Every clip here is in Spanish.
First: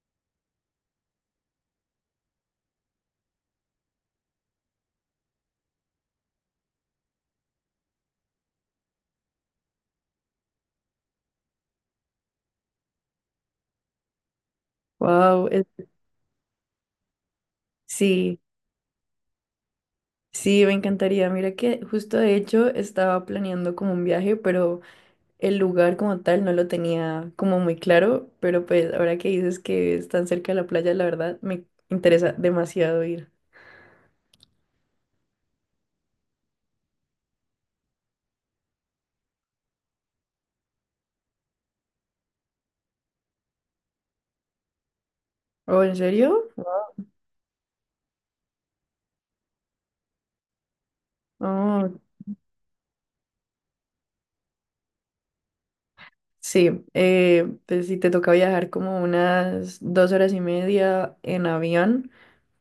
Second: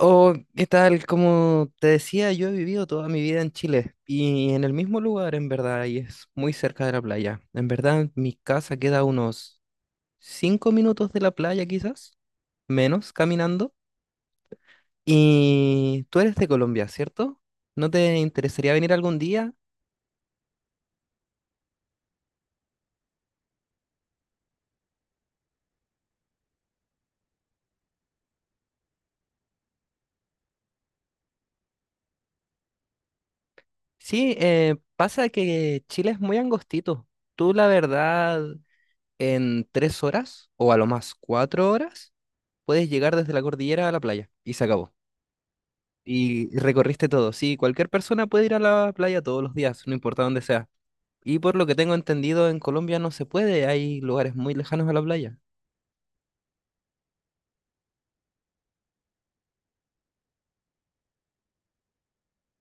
Oh, ¿qué tal? Como te decía, yo he vivido toda mi vida en Chile y en el mismo lugar, en verdad, y es muy cerca de la playa. En verdad, mi casa queda a unos 5 minutos de la playa, quizás, menos caminando. Wow, Y tú eres de Colombia, ¿cierto? ¿No te sí, interesaría venir algún día? sí, me encantaría. Mira que justo de hecho estaba planeando como un viaje, pero el lugar como tal no lo tenía como muy claro, pero pues ahora que dices que es tan cerca de la playa, la verdad me interesa demasiado ir. Sí, pasa que Chile es muy angostito. Tú, la verdad, en 3 horas o a lo más 4 horas, puedes llegar desde la cordillera a la playa y se acabó. ¿Oh, en serio? Y recorriste todo. Sí, cualquier persona puede ir a la playa todos los días, no importa dónde sea. Y por lo que tengo Oh, entendido, en Colombia no se puede, hay lugares muy lejanos a la playa. sí, pues si te toca viajar como unas 2 horas y media en avión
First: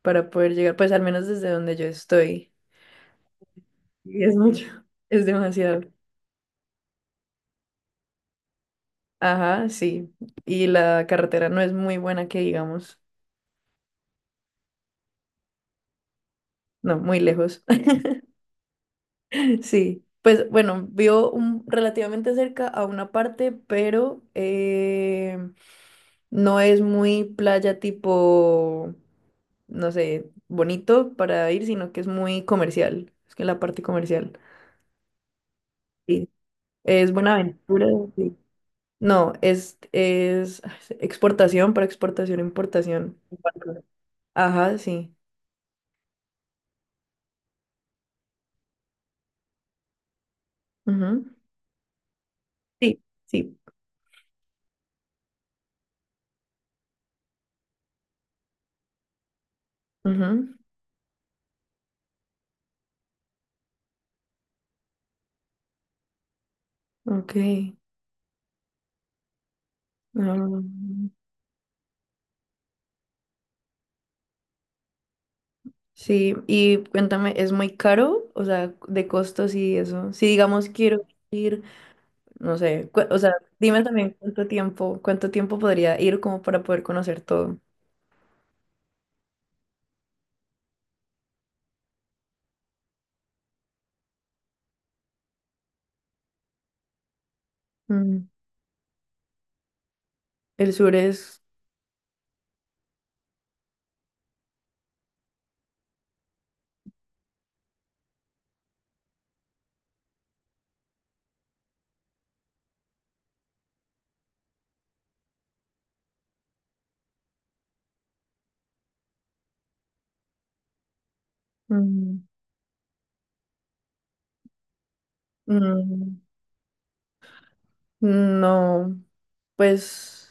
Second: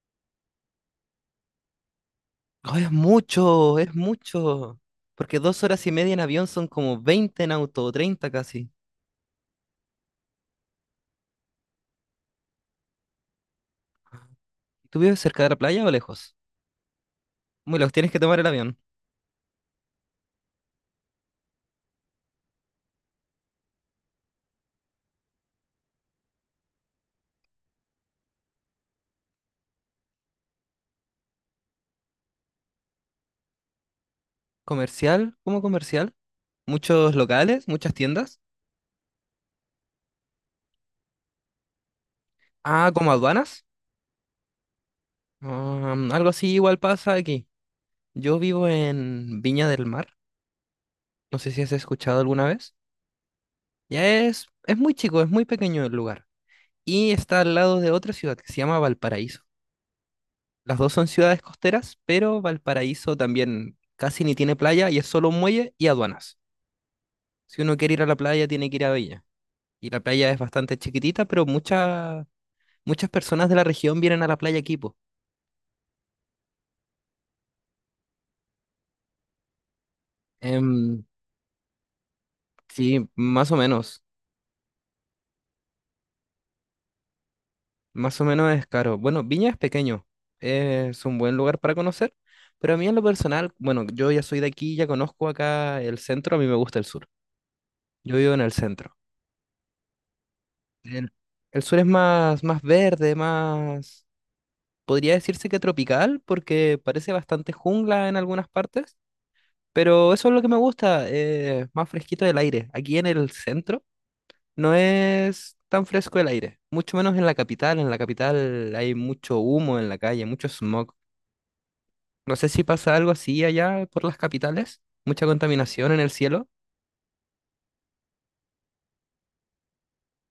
para poder llegar, pues al menos desde donde yo estoy. ¡Oh, es mucho, es Y es mucho, mucho! es Porque dos demasiado. horas y media en avión son como 20 en auto, o 30 casi. Ajá, sí. Y la carretera no es muy buena que digamos. ¿Tú vives cerca de la playa o lejos? No, muy lejos. Muy lejos, tienes que tomar el avión. Sí. Pues bueno, vio un, relativamente cerca a una parte, pero no es muy playa tipo, no sé, bonito para ir, sino que es muy comercial. Es que la parte comercial. ¿Comercial? ¿Cómo comercial? Sí. Es ¿Muchos locales? Buenaventura, ¿Muchas sí. tiendas? No, es exportación para exportación, Ah, ¿como importación. aduanas? Barco. Ajá, sí. Ah, algo así igual pasa aquí. Yo vivo en Viña del Mar. Ujú. No sé si has escuchado alguna vez. Sí, sí. Ya es muy chico, es muy pequeño el lugar. Y está al lado de otra ciudad que se llama Valparaíso. Ujú. Las dos son ciudades costeras, pero Valparaíso también casi ni tiene playa y es solo un muelle y aduanas. Ok. Si uno quiere ir a la playa, tiene que ir a Bella. Y la playa es bastante Mm, chiquitita, pero muchas personas de la región vienen a la playa aquí, po. sí, y cuéntame, ¿es muy caro? O sea, de costos y eso. Si digamos Em, quiero ir, no sé, sí, o sea, más o dime menos. también cuánto tiempo podría ir como para poder conocer todo. Más o menos es caro. Bueno, Viña es pequeño, es un buen lugar para conocer, pero a mí en lo personal, bueno, yo ya soy de aquí, ya conozco acá el centro, a mí me gusta el sur. Yo Mm, vivo en el centro. el sur El, es... el sur es más, más verde, más, podría decirse que tropical, porque parece bastante jungla en algunas partes, pero eso es lo que me gusta, más fresquito el aire. Aquí en el centro no es tan fresco el aire, mucho menos en la capital. En la capital hay mucho humo en la calle, mucho smog. Mm, No sé si pasa algo así allá por las capitales. Mucha contaminación en el mm, cielo. no, pues...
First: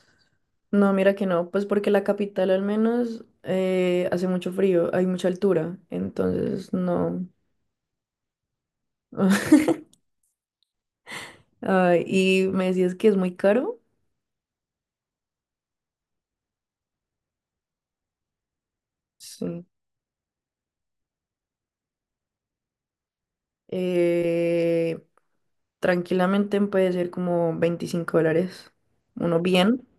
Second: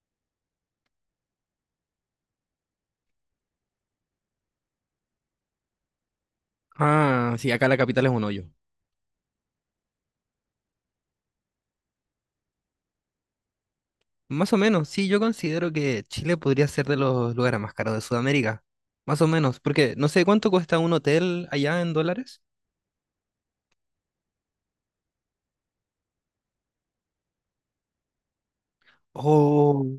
No, mira que no, pues porque la capital al menos hace mucho frío, hay mucha altura, entonces no. Ah, sí, acá la capital es un hoyo. Ah, y me decías que es muy caro. Más o menos, sí, yo considero que Chile podría ser de los lugares más caros de Sudamérica. Más o menos, Sí. porque no sé cuánto cuesta un hotel allá en dólares. Eh, tranquilamente puede ser como 25 dólares. Uno bien, Oh,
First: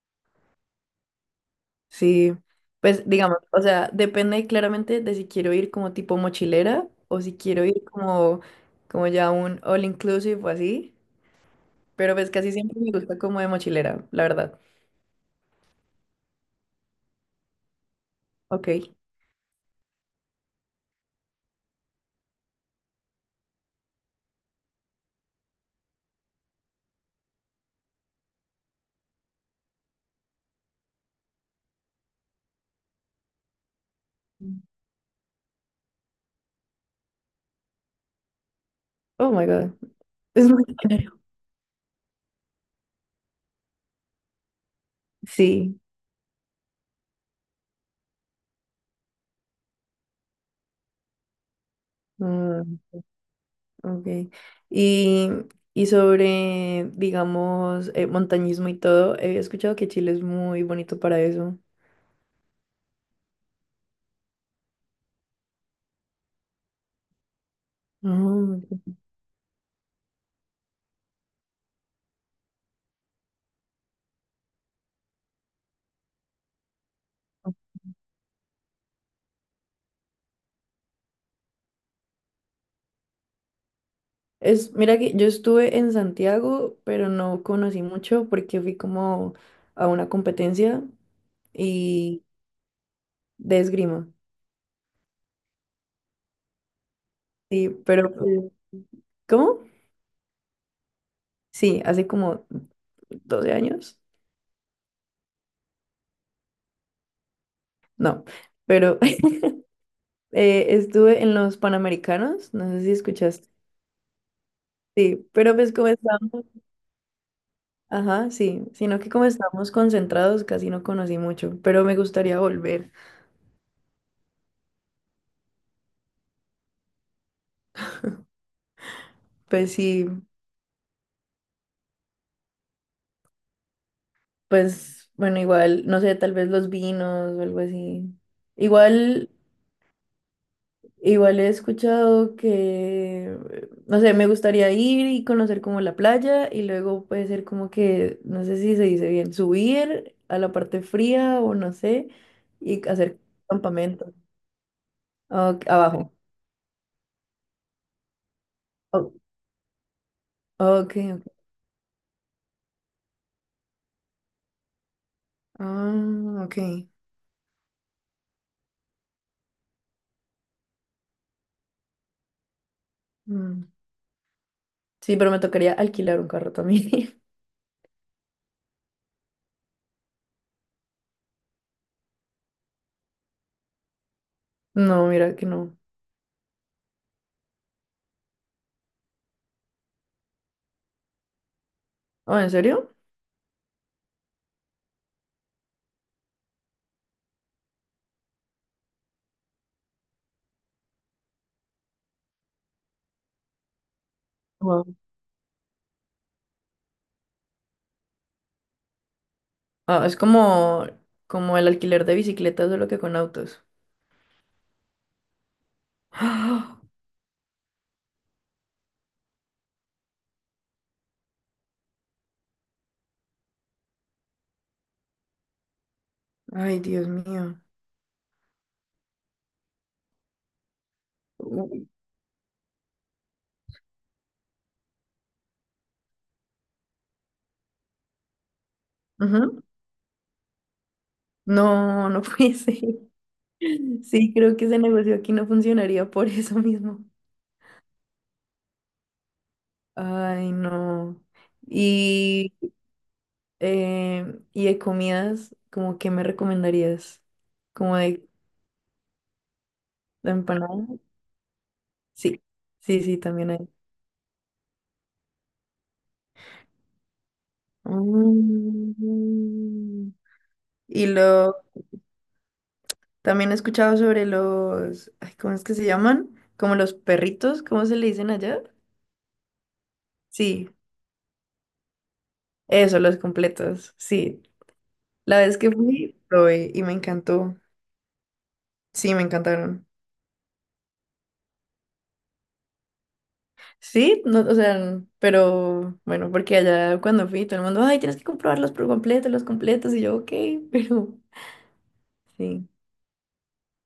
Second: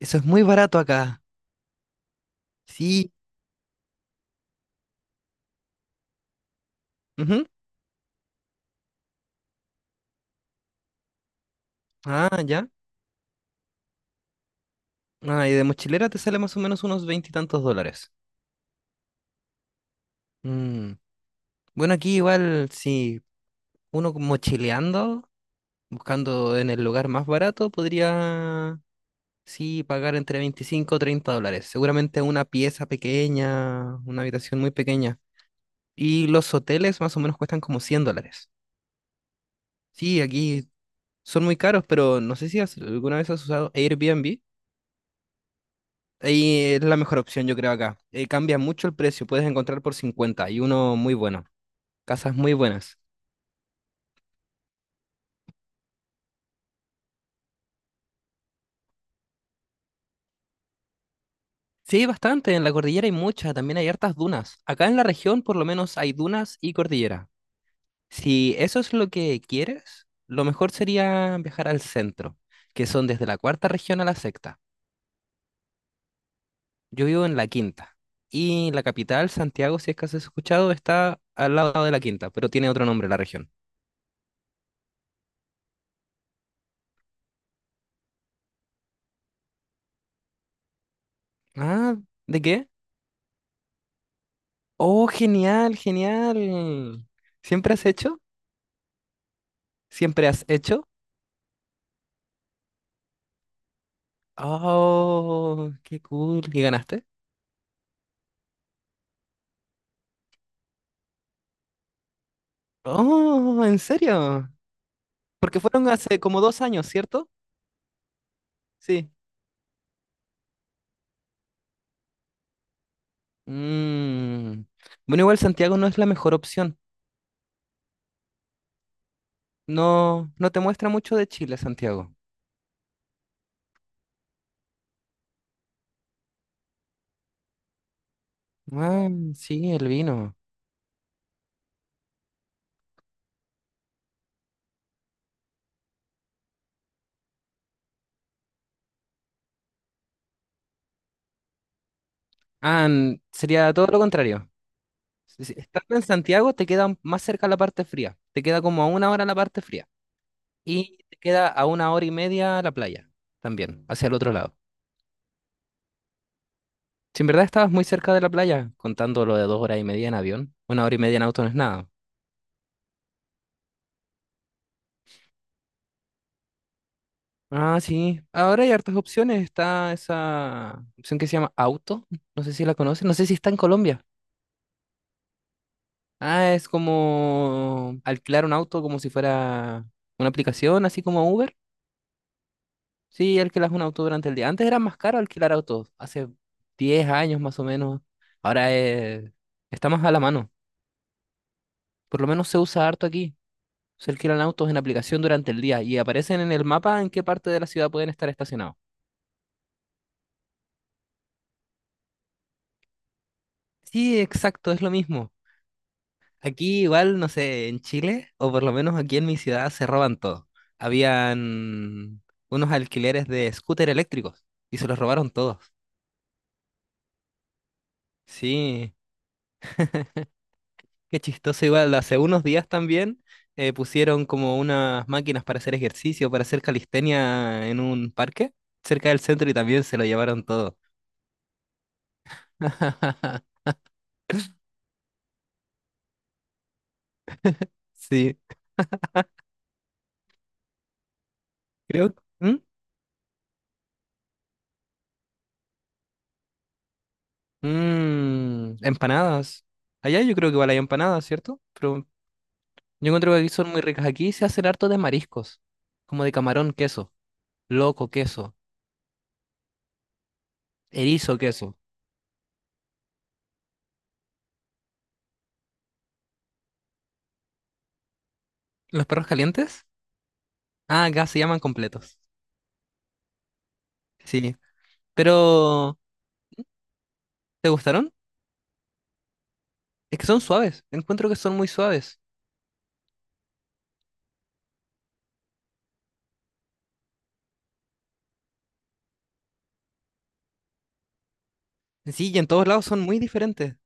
eso es muy barato acá. sí. Pues Sí. digamos, o sea, depende claramente de si quiero ir como tipo mochilera o si Ujú. quiero ir como, como ya un all inclusive o así. Pero pues Ah, casi ya. siempre me gusta como de mochilera, la verdad. Ah, y de mochilera te sale más o menos unos veintitantos dólares. Ok. Mm. Bueno, aquí igual, si uno mochileando buscando en el lugar más barato, podría, sí, pagar entre 25 o 30 dólares. Seguramente una pieza pequeña, una habitación muy pequeña. Y los hoteles más o menos cuestan como 100 dólares. Oh my God. Sí, Es muy aquí caro. son muy caros, pero no sé si alguna vez has usado Airbnb. Sí. Ahí es la mejor opción, yo creo, acá. Cambia mucho el precio, puedes encontrar por 51 muy bueno. Casas muy Mm. buenas. Ok. Y, y sobre, digamos, montañismo y todo, he escuchado que Chile es muy bonito para eso. Sí, bastante, en la cordillera hay muchas, también hay hartas dunas. Acá en la región por lo menos hay dunas y cordillera. Si Ah, eso es ok. lo que quieres, lo mejor sería viajar al centro, que son desde la cuarta región a la sexta. Yo vivo en la quinta. Y la capital, Santiago, si es que has escuchado, está al lado de la quinta, pero tiene otro nombre la región. Es, mira que yo estuve en Santiago, pero no conocí mucho porque fui como a una competencia Ah, y ¿de qué? de esgrima. Oh, genial, genial. Sí, ¿Siempre has pero hecho? pues, ¿cómo? ¿Siempre has hecho? Sí, hace como 12 años. Oh, qué cool. ¿Y ganaste? No, pero estuve en los Panamericanos, no sé si escuchaste. Oh, ¿en serio? Sí, pero Porque pues fueron como hace como estábamos. 2 años, ¿cierto? Ajá, sí, sino que Sí. como estamos concentrados casi no conocí mucho, pero me gustaría volver. Mm. Bueno, igual Santiago no es la mejor opción. Pues sí, No, no te muestra mucho de Chile, Santiago. pues bueno, igual, no sé, tal vez los vinos o algo así. Ah, Igual, sí, el vino. igual he escuchado que, no sé, me gustaría ir y conocer como la playa y luego puede ser como que, no sé si se dice bien, subir a la parte fría o no sé, Ah, y hacer sería todo lo campamento. contrario. Si- si Ok, Estando en abajo. Santiago te queda más cerca la parte fría. Te queda como a una Oh, hora la parte fría. ok, Y te ok. queda a 1 hora y media la playa también, hacia el otro lado. Ah, ok. Si en verdad estabas muy cerca de la playa, contando lo de 2 horas y media en avión, 1 hora y media en auto no es nada. Mm. Sí, pero me tocaría alquilar un carro también. Ah, sí. Ahora hay hartas opciones. Está esa opción que se llama Auto. No sé si la conocen. No sé si está en Colombia. No, mira que no. Ah, es como alquilar un auto como si fuera una aplicación, así como Uber. Ah, ¿en serio? Sí, alquilas un auto durante el día. Antes era más caro alquilar autos. Hace 10 años más o menos. Ahora está más a la mano. Por lo menos se usa harto aquí. Se alquilan autos en Wow. aplicación durante el día y aparecen en el mapa en qué parte de la ciudad pueden estar estacionados. Ah, es como, como el alquiler de bicicletas, solo que con autos. Sí, exacto, es lo mismo. ¡Ah! Aquí igual, no sé, en Chile, o por lo menos aquí en mi ciudad, se roban todo. Habían unos alquileres de scooter eléctricos y se los robaron todos. Ay, Dios mío. Sí, qué chistoso Uy. igual. Hace unos días también pusieron como unas máquinas para hacer ejercicio, para hacer calistenia en un parque cerca del centro y Ujú. también se lo llevaron todo. No, no puede ser. Sí, creo que ese negocio aquí no funcionaría por eso mismo. Sí, Ay, no. creo. Y, ¿Mm? Y de comidas, ¿como qué me recomendarías? ¿Como Mm, empanadas. Allá de yo creo que igual hay empanada? empanadas, ¿cierto? Pero. Sí, sí, Yo sí, encuentro que aquí también hay. son muy ricas. Aquí se hacen harto de mariscos, como de camarón, queso, loco, queso, Mm. Y erizo, lo queso. también he escuchado sobre los, ay, ¿cómo es que se llaman? Como los perritos, ¿cómo se le dicen allá? ¿Los perros calientes? Sí, Ah, acá se llaman completos. eso, los completos. Sí. Sí. La vez que Pero, fui, probé y me encantó. ¿te gustaron? Sí, me encantaron. Es que son suaves. Encuentro que son muy suaves. Sí, no, o sea, pero bueno, porque allá cuando fui, todo el mundo, ay, tienes que comprobarlos por completo, los completos. Y yo, ok, pero Sí, y en todos sí. lados son muy diferentes.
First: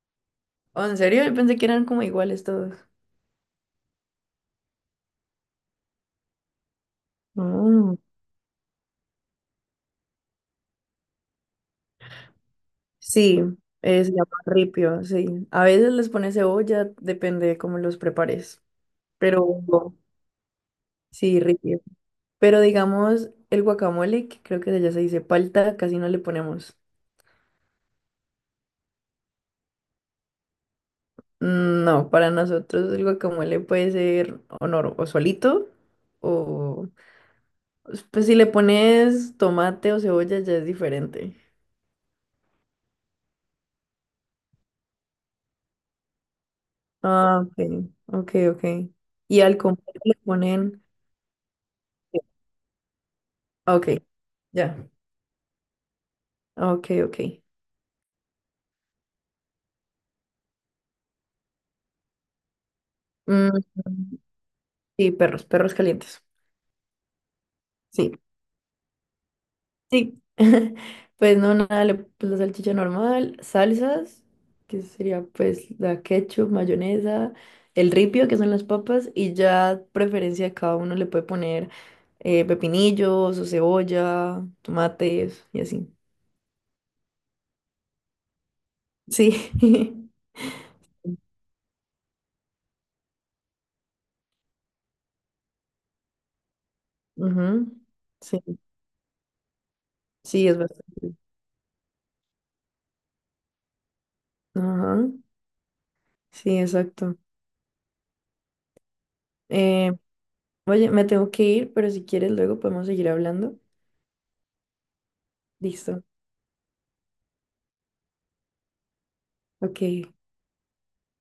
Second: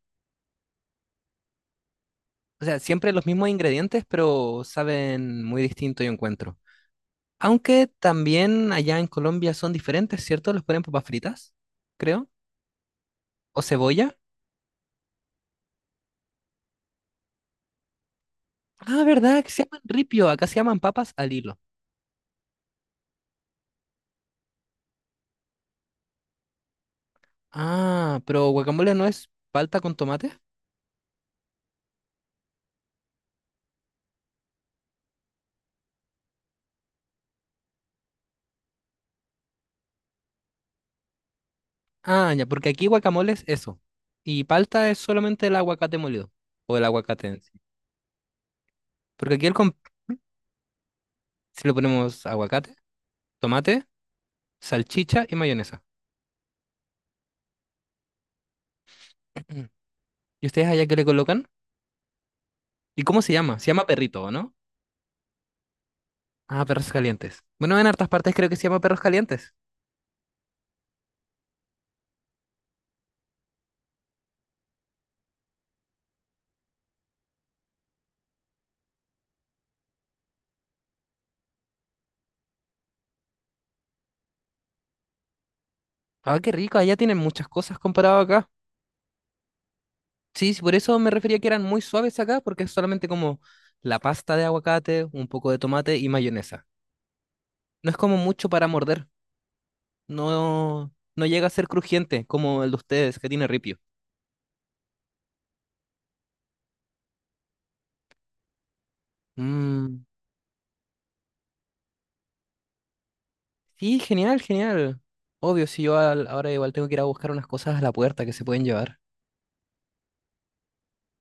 Oh, ¿en serio? Yo pensé que eran como iguales O todos. sea, siempre los mismos ingredientes, pero saben muy distinto, yo encuentro. Aunque Mm. también allá en Colombia son diferentes, ¿cierto? Los ponen papas fritas, creo. Sí, O cebolla. se llama ripio, sí. A veces les pones cebolla, depende de cómo los prepares. Ah, ¿verdad? Pero Que se llaman ripio. Acá se llaman papas al sí, hilo. ripio. Pero digamos, el guacamole, que creo que ya se dice palta, casi no le ponemos. Ah, pero guacamole no es palta con tomate. No, para nosotros el guacamole puede ser o, o solito, o pues si le pones tomate o cebolla ya es diferente. Ah, ya, porque aquí guacamole es eso. Y palta es solamente el aguacate molido. O el aguacate Ah, en sí. ok, ok, ok. Porque Y aquí el al comer le ponen... si le ponemos aguacate, tomate, Ok, ya. salchicha y mayonesa. Ok, ok. ¿Y ustedes allá qué le colocan? ¿Y cómo se Mm. llama? Se llama perrito, ¿o no? Sí, perros, perros calientes. Ah, perros calientes. Bueno, en hartas Sí, partes creo que se llama perros calientes. sí. Pues no, nada, pues la salchicha normal, salsas, que sería pues la ketchup, mayonesa, el ripio, que son las papas, y ya preferencia de cada uno le puede poner pepinillos o cebolla, tomates y así. Ah, qué rico, allá tienen muchas cosas comparado acá. Sí. Sí, sí, por eso me refería que eran muy suaves acá, porque es solamente como la pasta de aguacate, un poco de tomate y mayonesa. Ujú. No es como Sí, mucho para morder. sí, es No, bastante. no llega a ser crujiente como el de ustedes, que tiene ripio. Ajá, sí, exacto. Eh, Mm, oye, me tengo que ir, pero si quieres luego podemos seguir hablando. sí, genial, genial. Obvio, si yo Listo. Ahora igual tengo que ir a buscar unas cosas a la puerta que se pueden llevar. Ok.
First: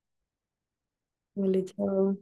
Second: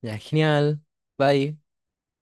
Ya, genial. Bye. Vale, chao.